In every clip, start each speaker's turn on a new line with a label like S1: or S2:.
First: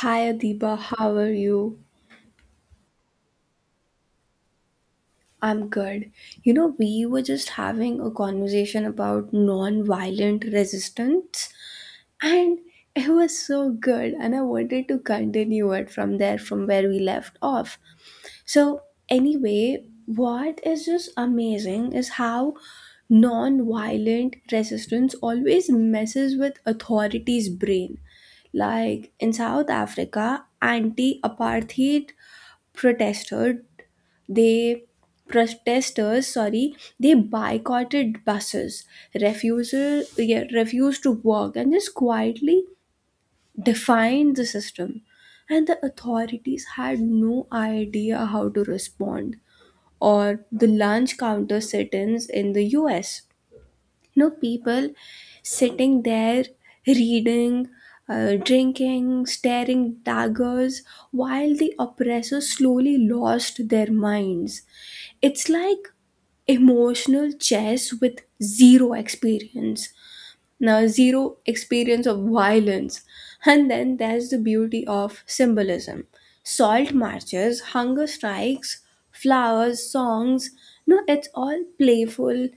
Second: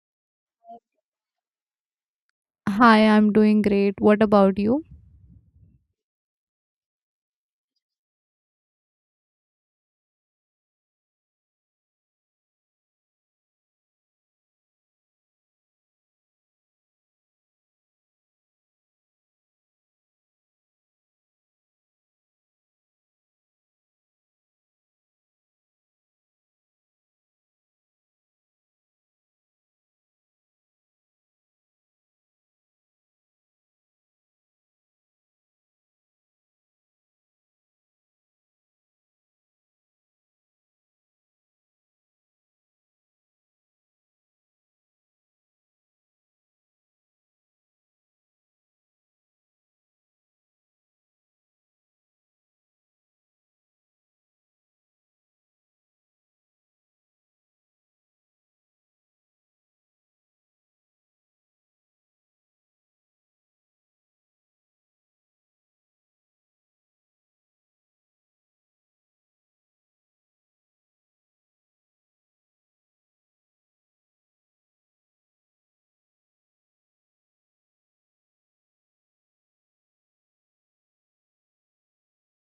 S1: Hi Adiba, how are you?
S2: Hi, I'm doing great. What about you?
S1: I'm good. You know, we were just having a conversation about non-violent resistance, and it was so good, and I wanted to continue it from there, from where we left off. So, anyway, what is just amazing is how non-violent resistance always messes with authority's brain. Like in South Africa, anti apartheid protesters they protesters sorry they boycotted buses refusal yeah, refused to work and just quietly defied the system, and the authorities had no idea how to respond. Or the lunch counter sit-ins in the US. No, people sitting there reading, drinking, staring daggers while the oppressors slowly lost their minds. It's like emotional chess with zero experience. Zero experience of violence. And then there's the beauty of symbolism: salt marches, hunger strikes, flowers, songs. No, it's all playful,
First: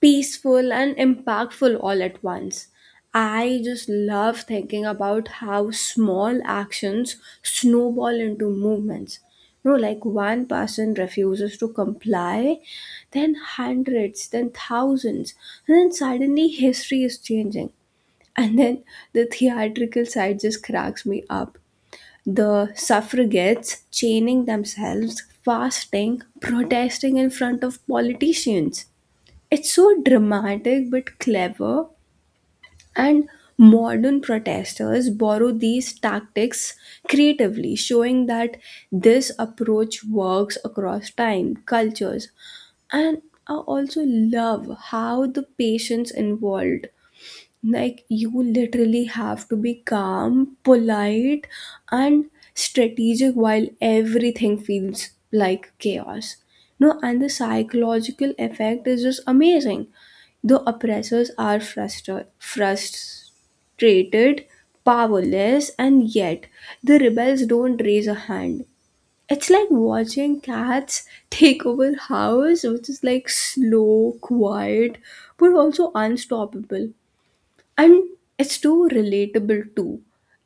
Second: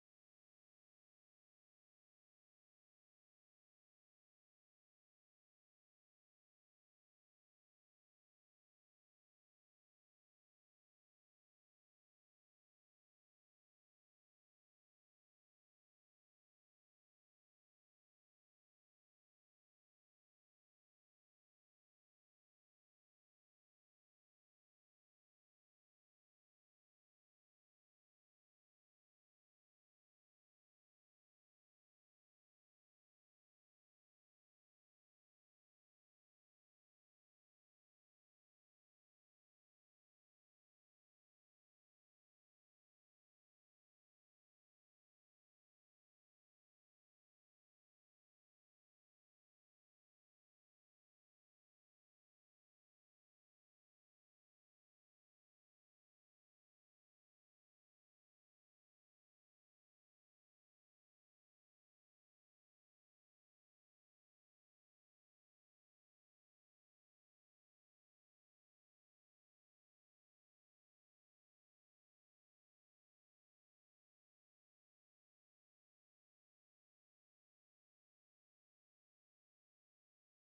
S1: peaceful, and impactful all at once. I just love thinking about how small actions snowball into movements. You know, like one person refuses to comply, then hundreds, then thousands, and then suddenly history is changing. And then the theatrical side just cracks me up. The suffragettes chaining themselves, fasting, protesting in front of politicians, it's so dramatic but clever, and modern protesters borrow these tactics creatively, showing that this approach works across time, cultures, and I also love how the patients involved. Like, you literally have to be calm, polite, and strategic while everything feels like chaos. No, and the psychological effect is just amazing. The oppressors are frustrated, powerless, and yet the rebels don't raise a hand. It's like watching cats take over house, which is like slow, quiet, but also unstoppable, and it's too relatable too.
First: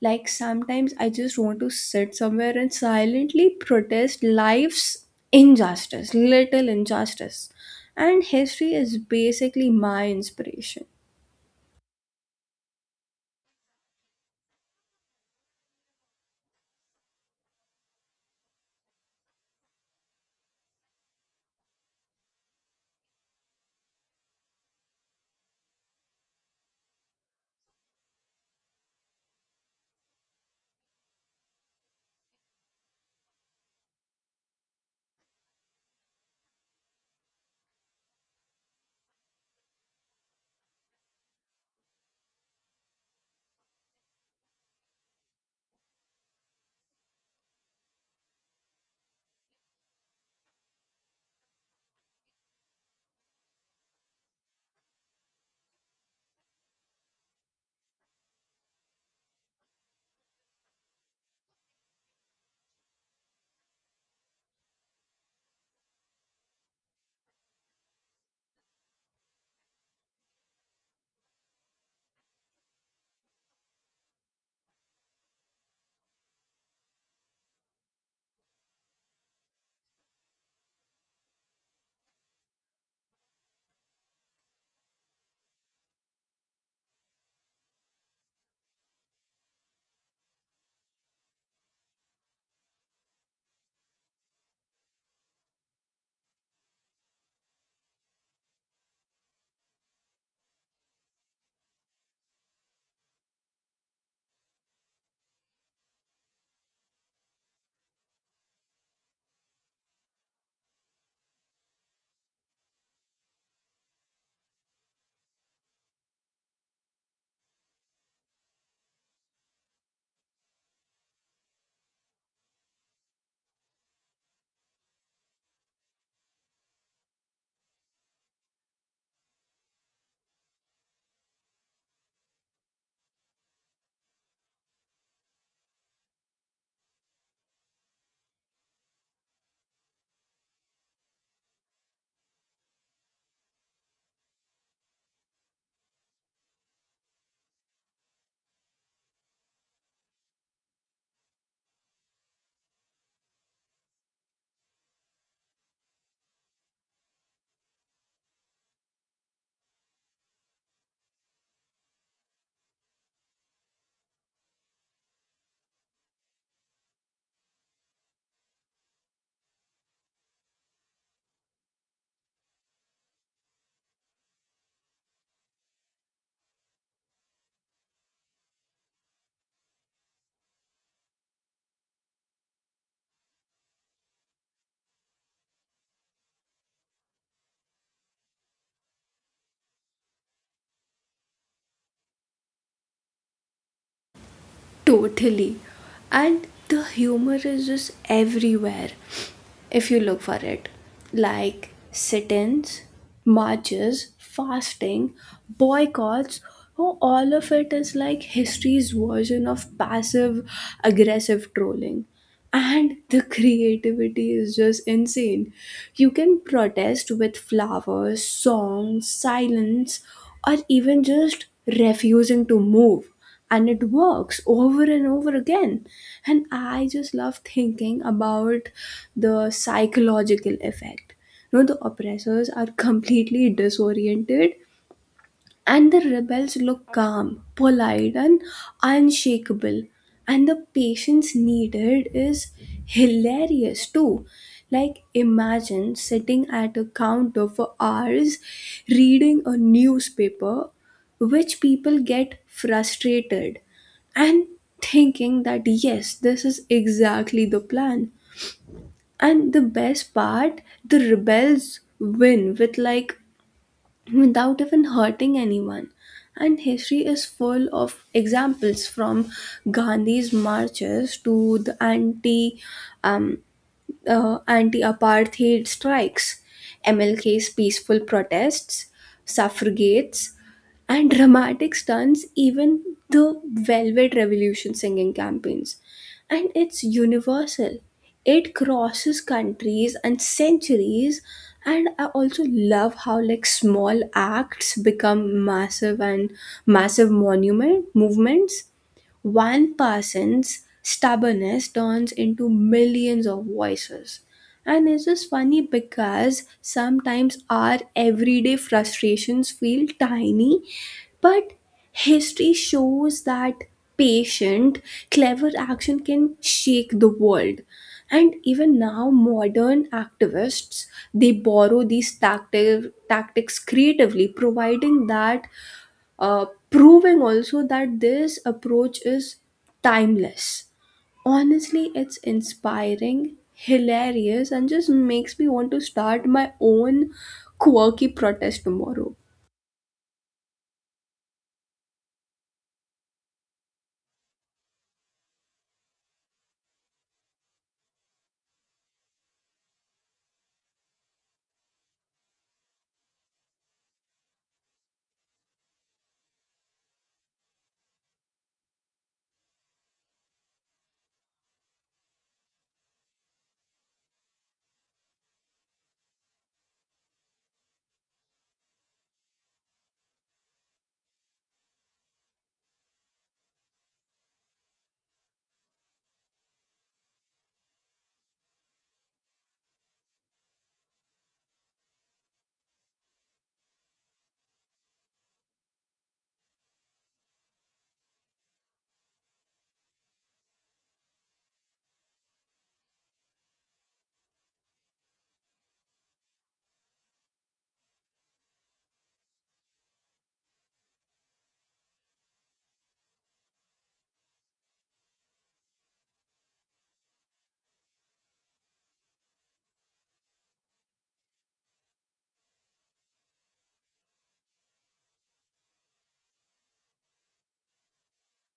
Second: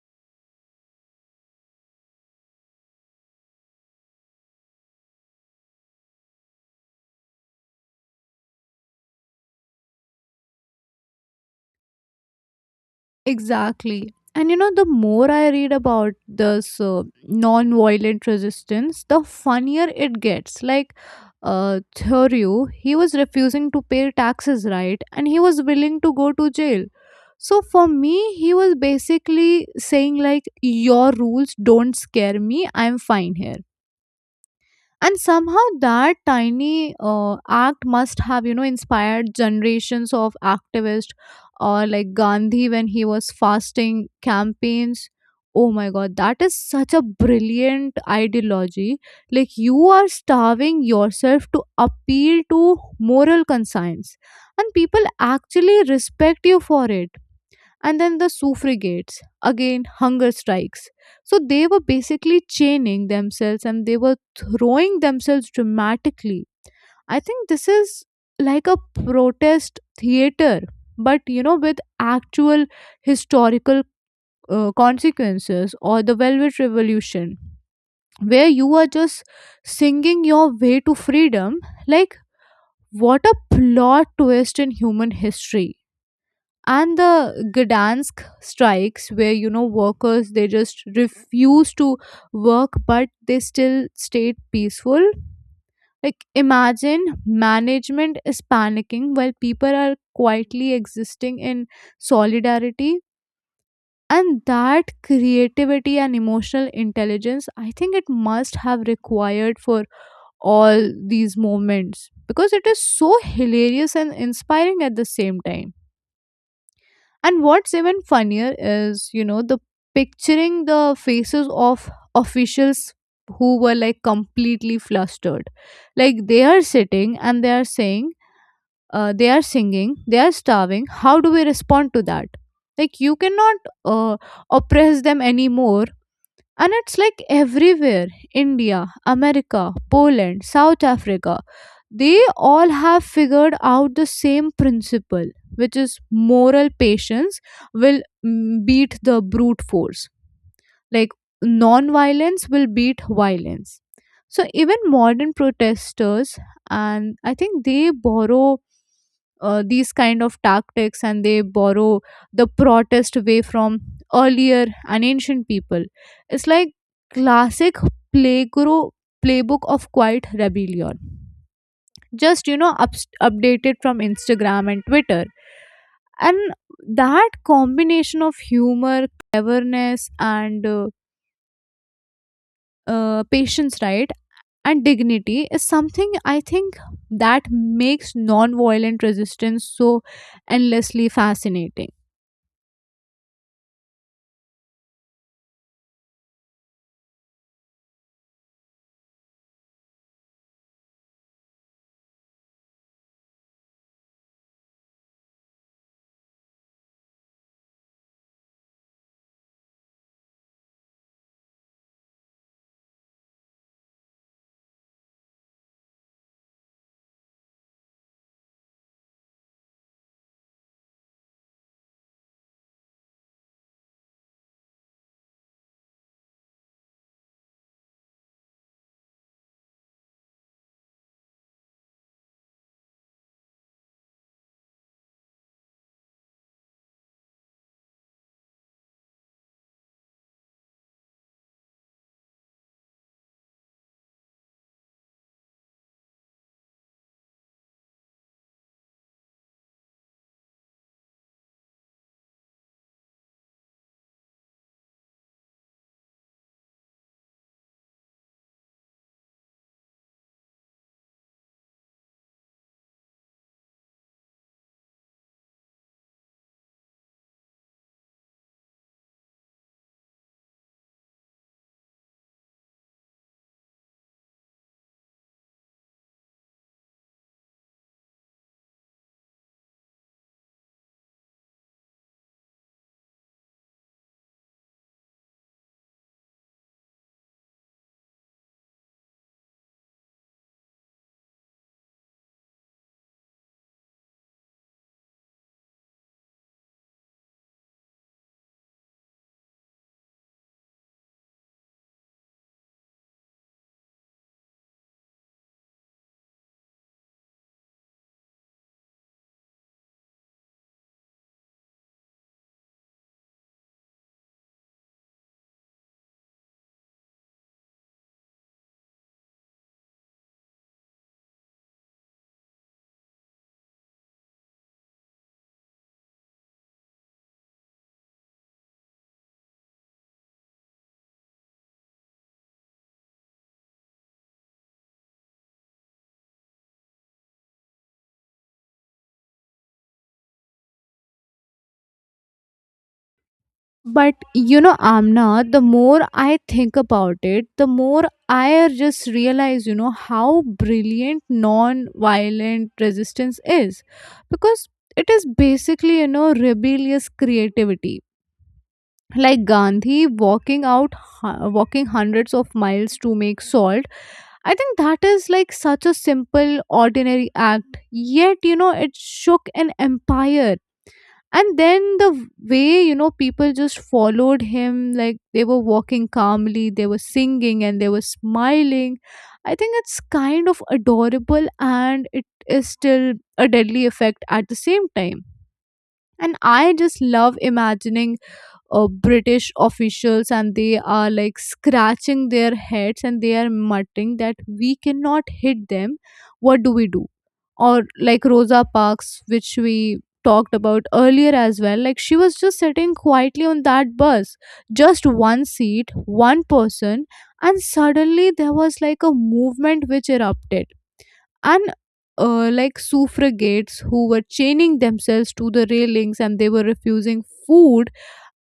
S1: Like sometimes I just want to sit somewhere and silently protest life's injustice little injustice, and history is basically my inspiration.
S2: Exactly. And you know, the more I read about this non violent resistance, the funnier it gets. Like, Thoreau, he was refusing to pay taxes, right? And he was willing to go to jail. So for me, he was basically saying, like, your rules don't scare me, I'm fine here, and somehow that tiny act must have, you know, inspired generations of activists, or like Gandhi when he was fasting campaigns. Oh my god, that is such a brilliant ideology. Like, you are starving yourself to appeal to moral conscience and people actually respect you for it. And then the suffragettes, again, hunger strikes. So they were basically chaining themselves and they were throwing themselves dramatically. I think this is like a protest theater, but you know, with actual historical consequences. Or the Velvet Revolution, where you are just singing your way to freedom. Like, what a plot twist in human history. And the Gdansk strikes, where you know, workers, they just refuse to work but they still stayed peaceful. Like, imagine management is panicking while people are quietly existing in solidarity. And that creativity and emotional intelligence, I think it must have required for all these moments, because it is so hilarious and inspiring at the same time. And what's even funnier is, you know, the picturing the faces of officials who were like completely flustered. Like, they are sitting and they are saying, they are singing, they are starving. How do we respond to that? Like, you cannot uh, oppress them anymore. And it's like everywhere. India, America, Poland, South Africa, they all have figured out the same principle, which is moral patience will beat the brute force. Like, non-violence will beat violence. So even modern protesters, and I think they borrow these kind of tactics, and they borrow the protest way from earlier and ancient people. It's like classic playgro playbook of quiet rebellion, just, you know, updated from Instagram and Twitter. And that combination of humor, cleverness, and patience, right, and dignity is something I think that makes non-violent resistance so endlessly fascinating.
S1: Totally. And the humor is just everywhere if you look for it. Like sit ins, marches, fasting, boycotts. Oh, all of it is like history's version of passive aggressive trolling, and the creativity is just insane. You can protest with flowers, songs, silence, or even just refusing to move. And it works over and over again. And I just love thinking about the psychological effect. You know, the oppressors are completely disoriented and the rebels look calm, polite, and unshakable. And the patience needed is hilarious too. Like, imagine sitting at a counter for hours reading a newspaper, which people get frustrated and thinking that yes, this is exactly the plan. And the best part, the rebels win with, like, without even hurting anyone. And history is full of examples, from Gandhi's marches to the um, anti apartheid strikes, MLK's peaceful protests, suffragettes, and dramatic stunts, even the Velvet Revolution singing campaigns. And it's universal. It crosses countries and centuries. And I also love how, like, small acts become massive and massive monument movements. One person's stubbornness turns into millions of voices. And it's just funny because sometimes our everyday frustrations feel tiny, but history shows that patient, clever action can shake the world. And even now, modern activists, they borrow these tactics creatively, providing that proving also that this approach is timeless. Honestly, it's inspiring, hilarious, and just makes me want to start my own quirky protest tomorrow.
S2: But you know, Amna, the more I think about it, the more I just realize, you know, how brilliant non-violent resistance is, because it is basically, you know, rebellious creativity. Like Gandhi walking out, walking hundreds of miles to make salt. I think that is like such a simple, ordinary act, yet, you know, it shook an empire. And then the way, you know, people just followed him, like they were walking calmly, they were singing, and they were smiling. I think it's kind of adorable and it is still a deadly effect at the same time. And I just love imagining British officials, and they are like scratching their heads and they are muttering that we cannot hit them. What do we do? Or like Rosa Parks, which we talked about earlier as well, like she was just sitting quietly on that bus, just one seat, one person, and suddenly there was like a movement which erupted. And like suffragettes who were chaining themselves to the railings and they were refusing food,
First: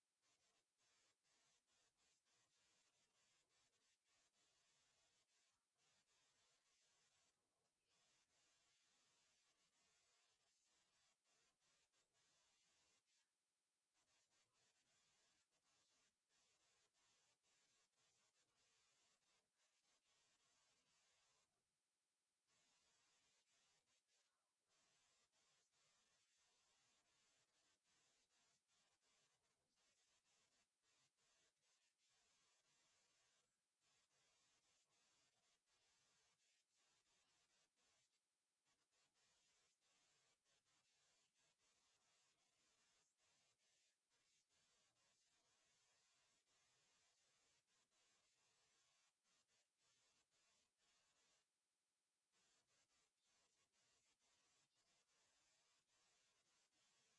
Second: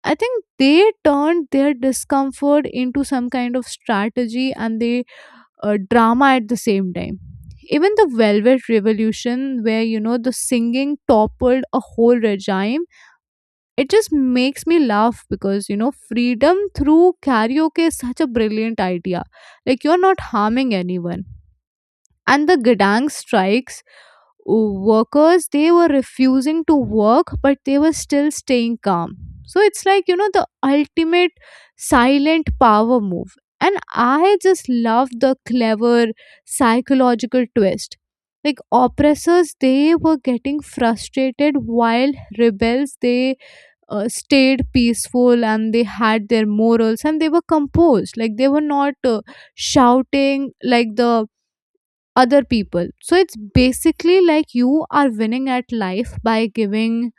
S2: I think they turned their discomfort into some kind of strategy and they, drama at the same time. Even the Velvet Revolution, where you know the singing toppled a whole regime, it just makes me laugh because, you know, freedom through karaoke is such a brilliant idea. Like, you're not harming anyone. And the Gdansk strikes, workers, they were refusing to work but they were still staying calm. So it's like, you know, the ultimate silent power move. And I just love the clever psychological twist. Like, oppressors, they were getting frustrated while rebels, they stayed peaceful, and they had their morals and they were composed. Like, they were not shouting like the other people. So it's basically like you are winning at life by giving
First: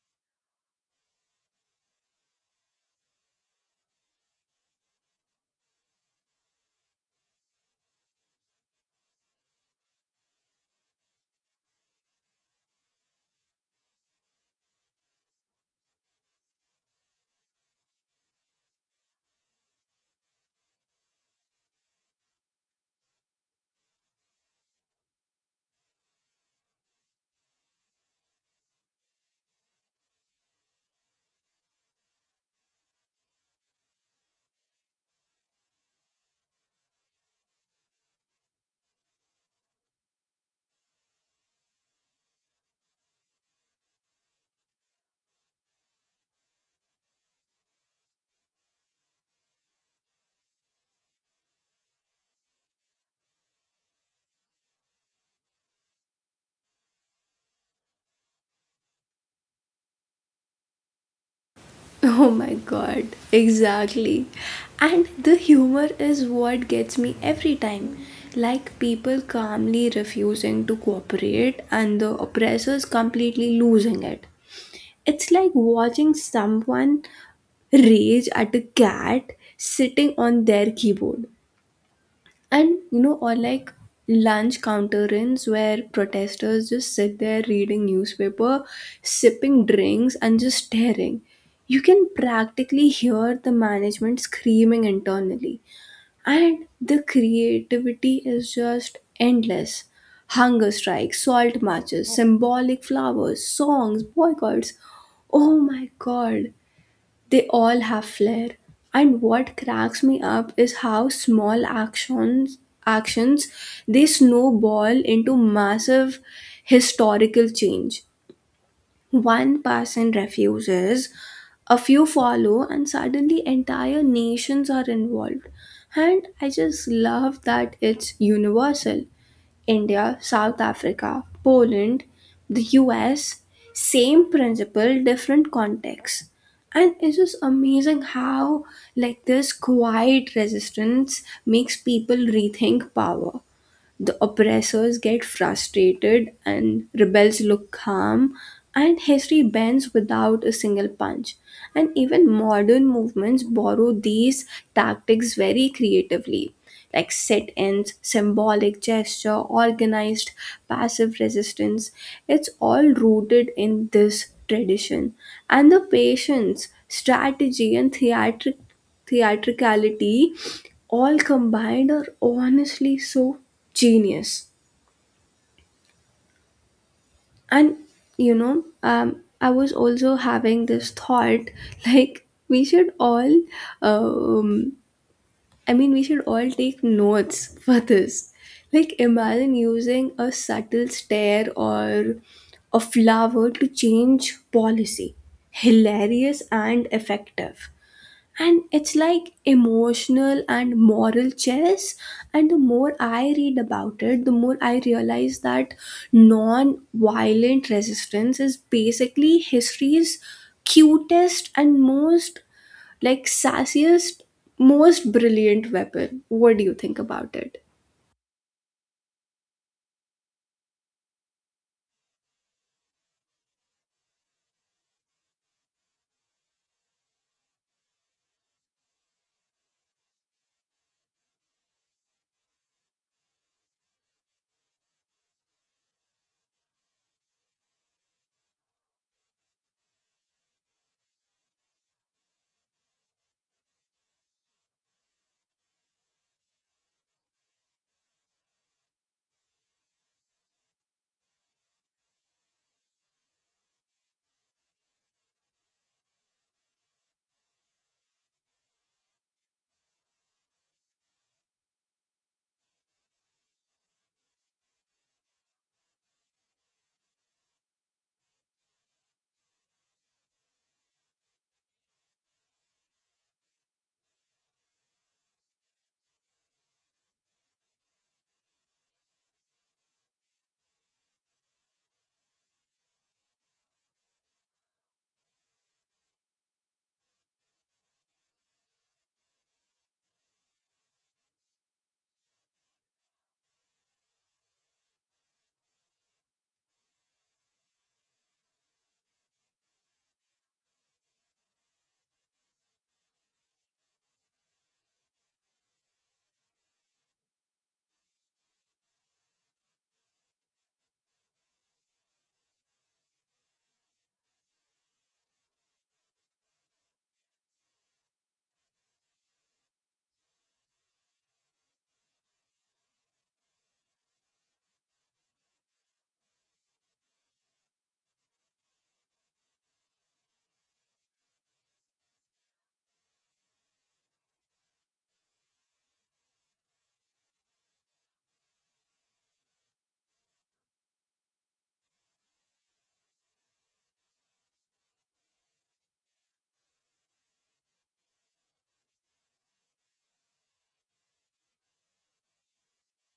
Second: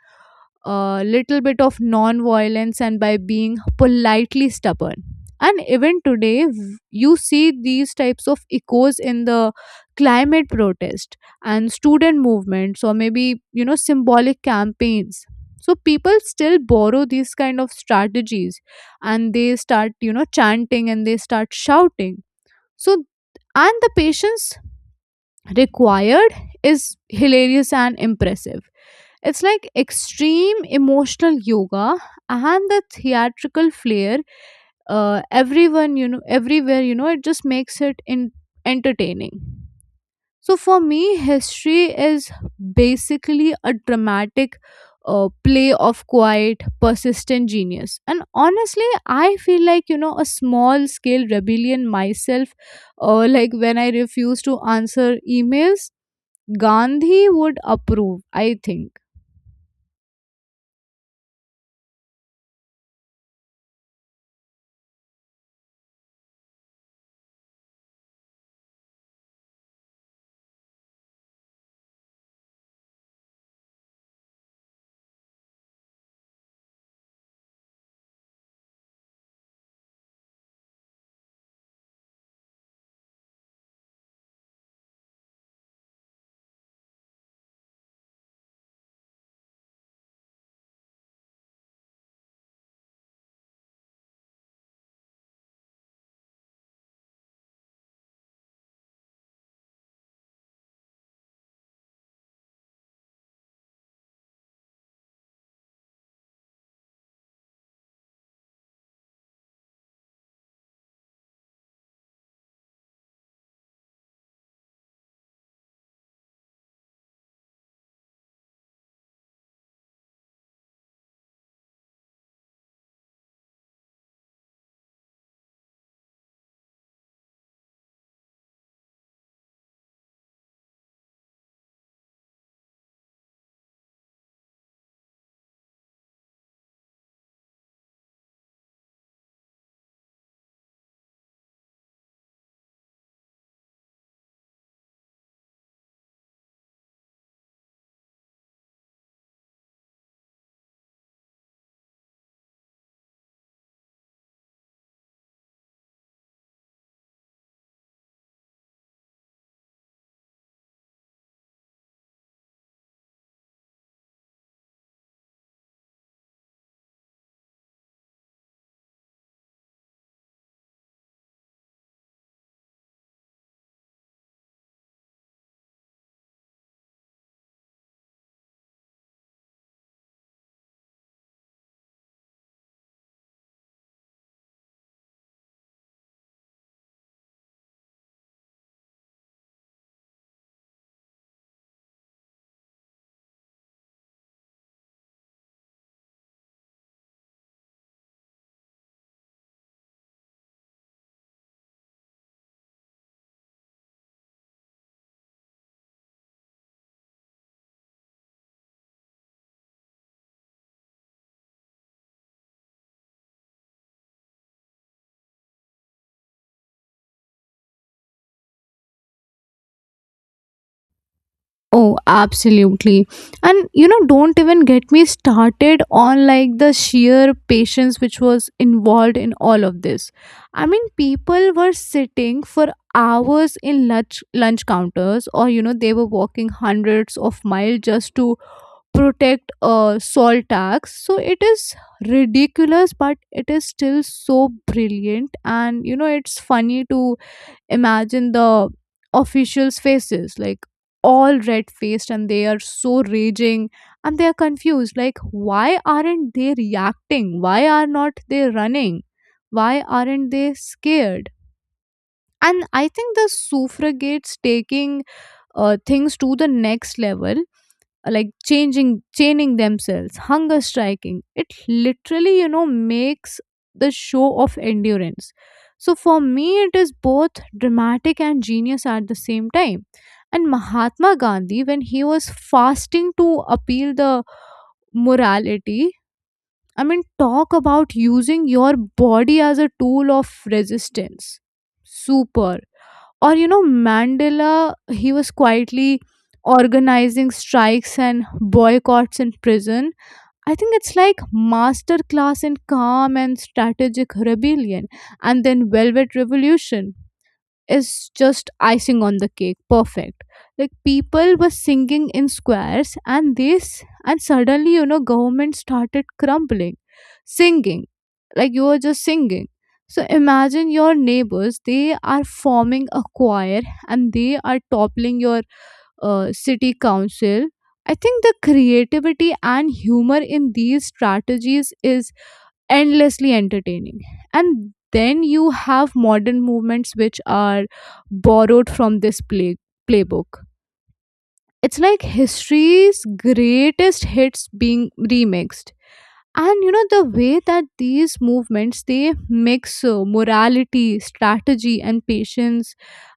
S2: a little bit of non violence and by being politely stubborn. And even today, you see these types of echoes in the climate protest and student movements, or maybe, you know, symbolic campaigns. So people still borrow these kind of strategies and they start, you know, chanting and they start shouting. So, and the patience required is hilarious and impressive. It's like extreme emotional yoga and the theatrical flair. Everyone, you know, everywhere, you know, it just makes it entertaining. So for me, history is basically a dramatic play of quiet, persistent genius. And honestly, I feel like, you know, a small scale rebellion myself, like when I refuse to answer emails, Gandhi would approve, I think.
S1: Oh my god, exactly. And the humor is what gets me every time. Like people calmly refusing to cooperate and the oppressors completely losing it. It's like watching someone rage at a cat sitting on their keyboard. And you know, or like lunch counter ins where protesters just sit there reading newspaper, sipping drinks, and just staring. You can practically hear the management screaming internally. And the creativity is just endless. Hunger strikes, salt marches, symbolic flowers, songs, boycotts. Oh my god, they all have flair. And what cracks me up is how small actions they snowball into massive historical change. One person refuses, a few follow, and suddenly entire nations are involved. And I just love that it's universal. India, South Africa, Poland, the US, same principle, different context. And it's just amazing how, like, this quiet resistance makes people rethink power. The oppressors get frustrated and rebels look calm, and history bends without a single punch. And even modern movements borrow these tactics very creatively, like sit ins, symbolic gesture, organized passive resistance. It's all rooted in this tradition. And the patience, strategy, and theatricality all combined are honestly so genius. And you know, I was also having this thought like, um, we should all take notes for this. Like, imagine using a subtle stare or a flower to change policy. Hilarious and effective. And it's like emotional and moral chess. And the more I read about it, the more I realize that non violent resistance is basically history's cutest and most, like, sassiest, most brilliant weapon. What do you think about it?
S2: Oh, absolutely. And you know, don't even get me started on like the sheer patience which was involved in all of this. I mean, people were sitting for hours in lunch counters, or you know, they were walking hundreds of miles just to protect a salt tax. So it is ridiculous, but it is still so brilliant. And you know, it's funny to imagine the officials faces, like all red faced, and they are so raging and they are confused. Like, why aren't they reacting? Why are not they running? Why aren't they scared? And I think the suffragettes taking things to the next level, like changing chaining themselves, hunger striking, it literally, you know, makes the show of endurance. So for me, it is both dramatic and genius at the same time. And Mahatma Gandhi, when he was fasting to appeal the morality, I mean, talk about using your body as a tool of resistance. Super. Or, you know, Mandela, he was quietly organizing strikes and boycotts in prison. I think it's like masterclass in calm and strategic rebellion. And then Velvet Revolution is just icing on the cake, perfect. Like, people were singing in squares, and this, and suddenly, you know, government started crumbling. Singing. Like, you were just singing. So imagine your neighbors, they are forming a choir and they are toppling your city council. I think the creativity and humor in these strategies is endlessly entertaining. And then you have modern movements which are borrowed from this playbook. It's like history's greatest hits being remixed. And you know, the way that these movements, they mix morality, strategy, and patience,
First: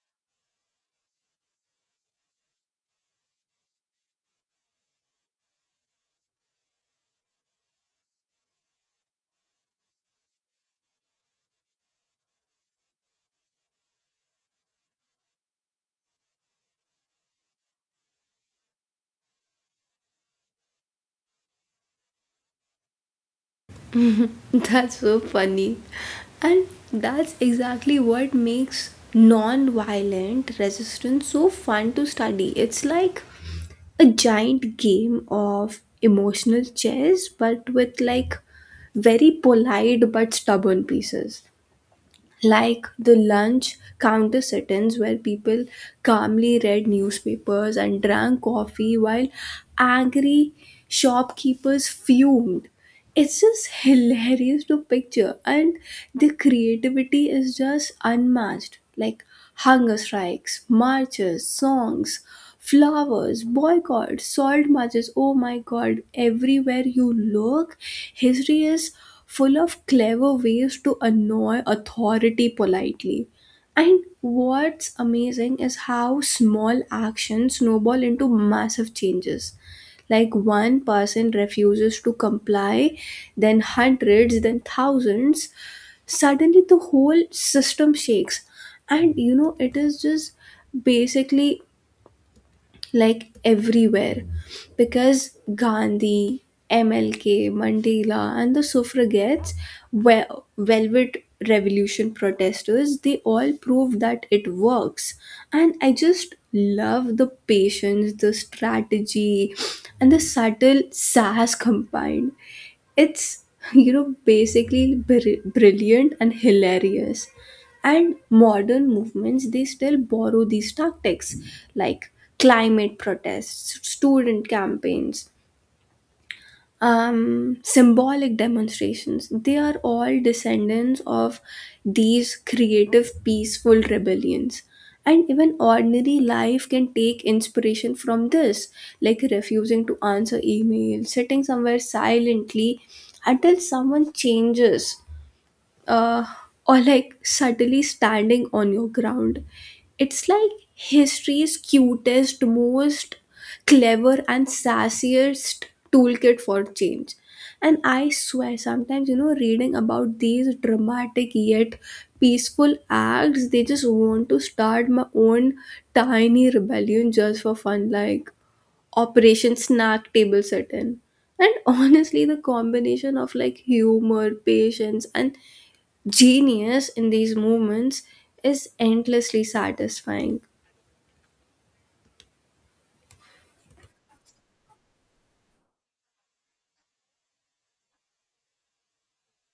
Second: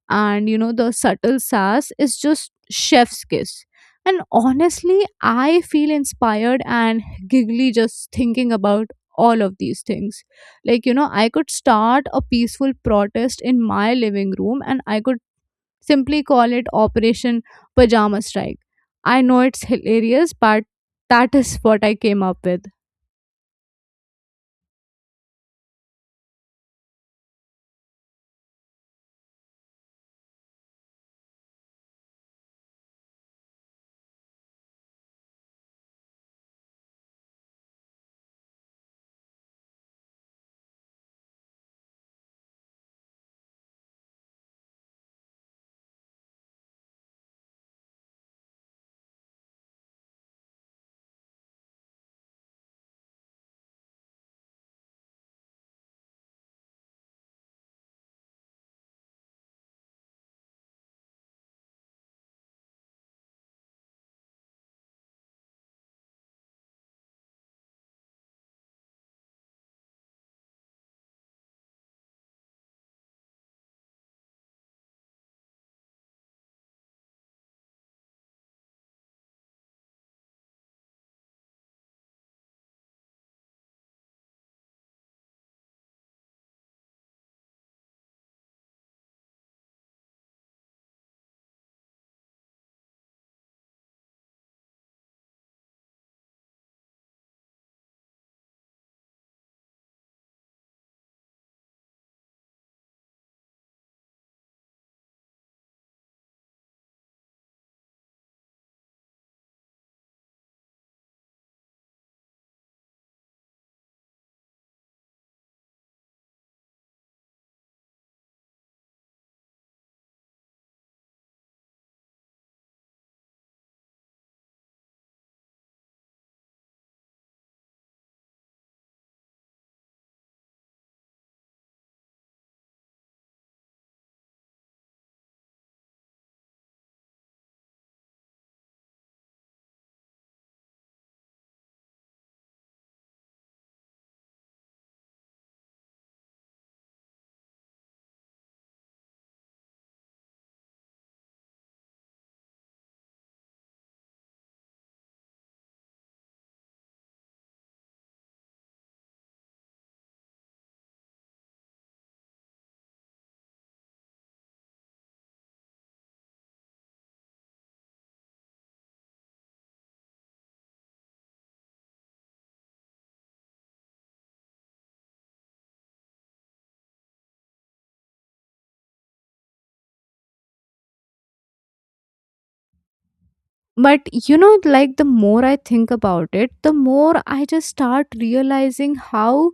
S2: and you know, the subtle sass is just chef's kiss. And honestly, I feel inspired and giggly just thinking about all of these things. Like, you know, I could start a peaceful protest in my living room, and I could simply call it Operation Pajama Strike. I know it's hilarious, but that is what I came up with.
S1: That's so funny. And that's exactly what makes non-violent resistance so fun to study. It's like a giant game of emotional chess, but with, like, very polite but stubborn pieces. Like the lunch counter sit-ins where people calmly read newspapers and drank coffee while angry shopkeepers fumed, it's just hilarious to picture. And the creativity is just unmatched. Like hunger strikes, marches, songs, flowers, boycotts, salt marches, oh my god, everywhere you look history is full of clever ways to annoy authority politely. And what's amazing is how small actions snowball into massive changes. Like one person refuses to comply, then hundreds, then thousands. Suddenly the whole system shakes. And you know, it is just basically like everywhere, because Gandhi, MLK, Mandela, and the suffragettes were velvet revolution protesters. They all proved that it works, and I just love the patience, the strategy, and the subtle sass combined. It's, you know, basically brilliant and hilarious. And modern movements, they still borrow these tactics, like climate protests, student campaigns, symbolic demonstrations. They are all descendants of these creative, peaceful rebellions. And even ordinary life can take inspiration from this, like refusing to answer emails, sitting somewhere silently until someone changes, uh, or like subtly standing on your ground. It's like history's cutest, most clever, and sassiest toolkit for change. And I swear, sometimes, you know, reading about these dramatic yet peaceful acts, they just want to start my own tiny rebellion just for fun, like Operation Snack Table Sit In. And honestly, the combination of, like, humor, patience, and genius in these movements is endlessly satisfying.
S2: But you know, like the more I think about it, the more I just start realizing how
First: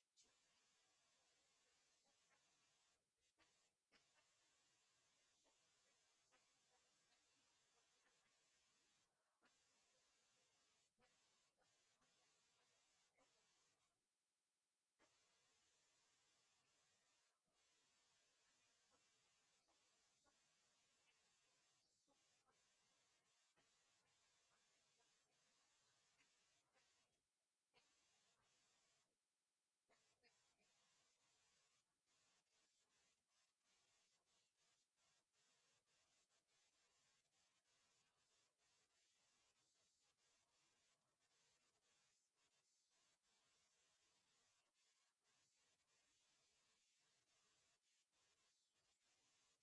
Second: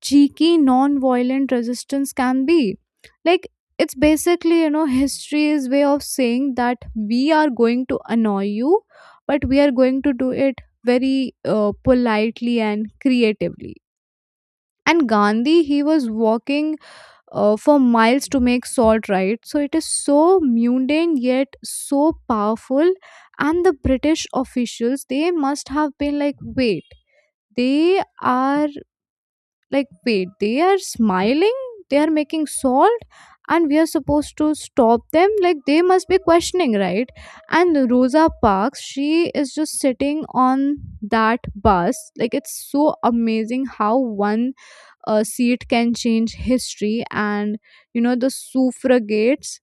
S2: cheeky non-violent resistance can be. Like, it's basically, you know, history's way of saying that we are going to annoy you, but we are going to do it very politely and creatively. And Gandhi, he was walking for miles to make salt, right? So it is so mundane yet so powerful. And the British officials, they must have been like, wait, they are, like, wait, they are smiling, they are making salt, and we are supposed to stop them. Like, they must be questioning, right? And Rosa Parks, she is just sitting on that bus. Like, it's so amazing how one seat can change history. And you know, the suffragettes,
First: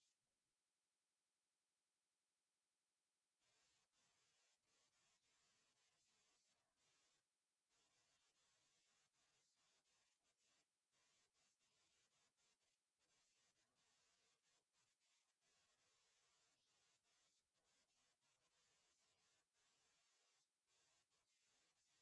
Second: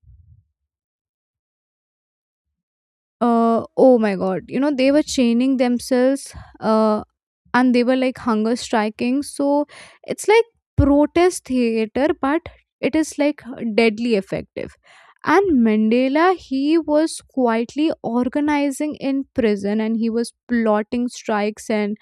S2: oh my god, you know, they were chaining themselves, uh, and they were like hunger striking. So it's like protest theater, but it is like deadly effective. And Mandela, he was quietly organizing in prison, and he was plotting strikes and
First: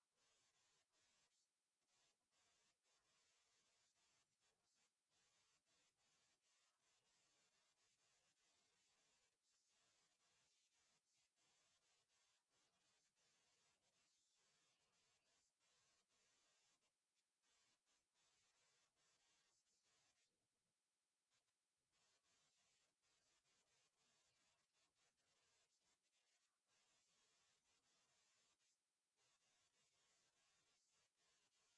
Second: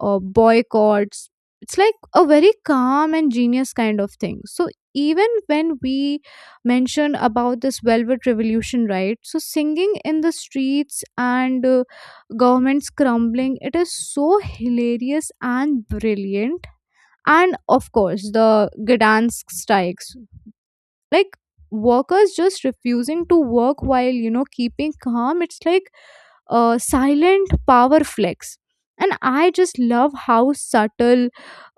S2: boycotts. It's like a very calm and genius kind of thing. So even when we mention about this Velvet Revolution, right? So singing in the streets and governments crumbling, it is so hilarious and brilliant. And of course, the Gdansk strikes, like workers just refusing to work while, you know, keeping calm, it's like a silent power flex. And I just love how subtle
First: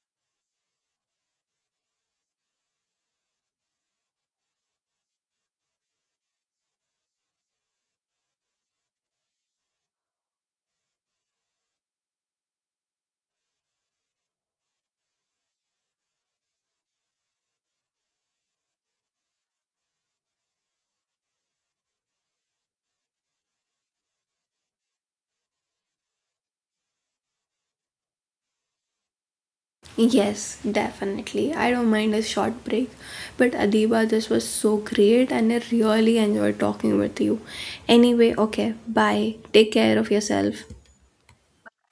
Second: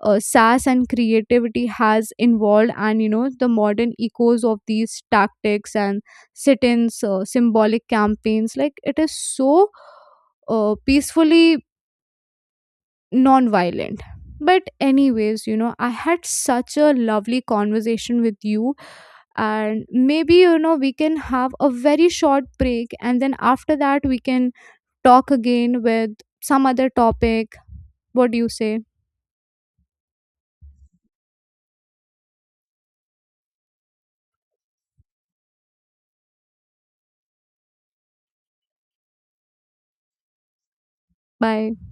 S2: sas and creativity has involved. And you know, the modern echoes of these tactics, and sit-ins, symbolic campaigns, like it is so peacefully non-violent. But anyways, you know, I had such a lovely conversation with you, and maybe, you know, we can have a very short break, and then after that we can talk again with some other topic. What do you say?
S1: Yes, definitely. I don't mind a short break. But Adiba, this was so great and I really enjoyed talking with you. Anyway, okay, bye. Take care of yourself.
S2: Bye.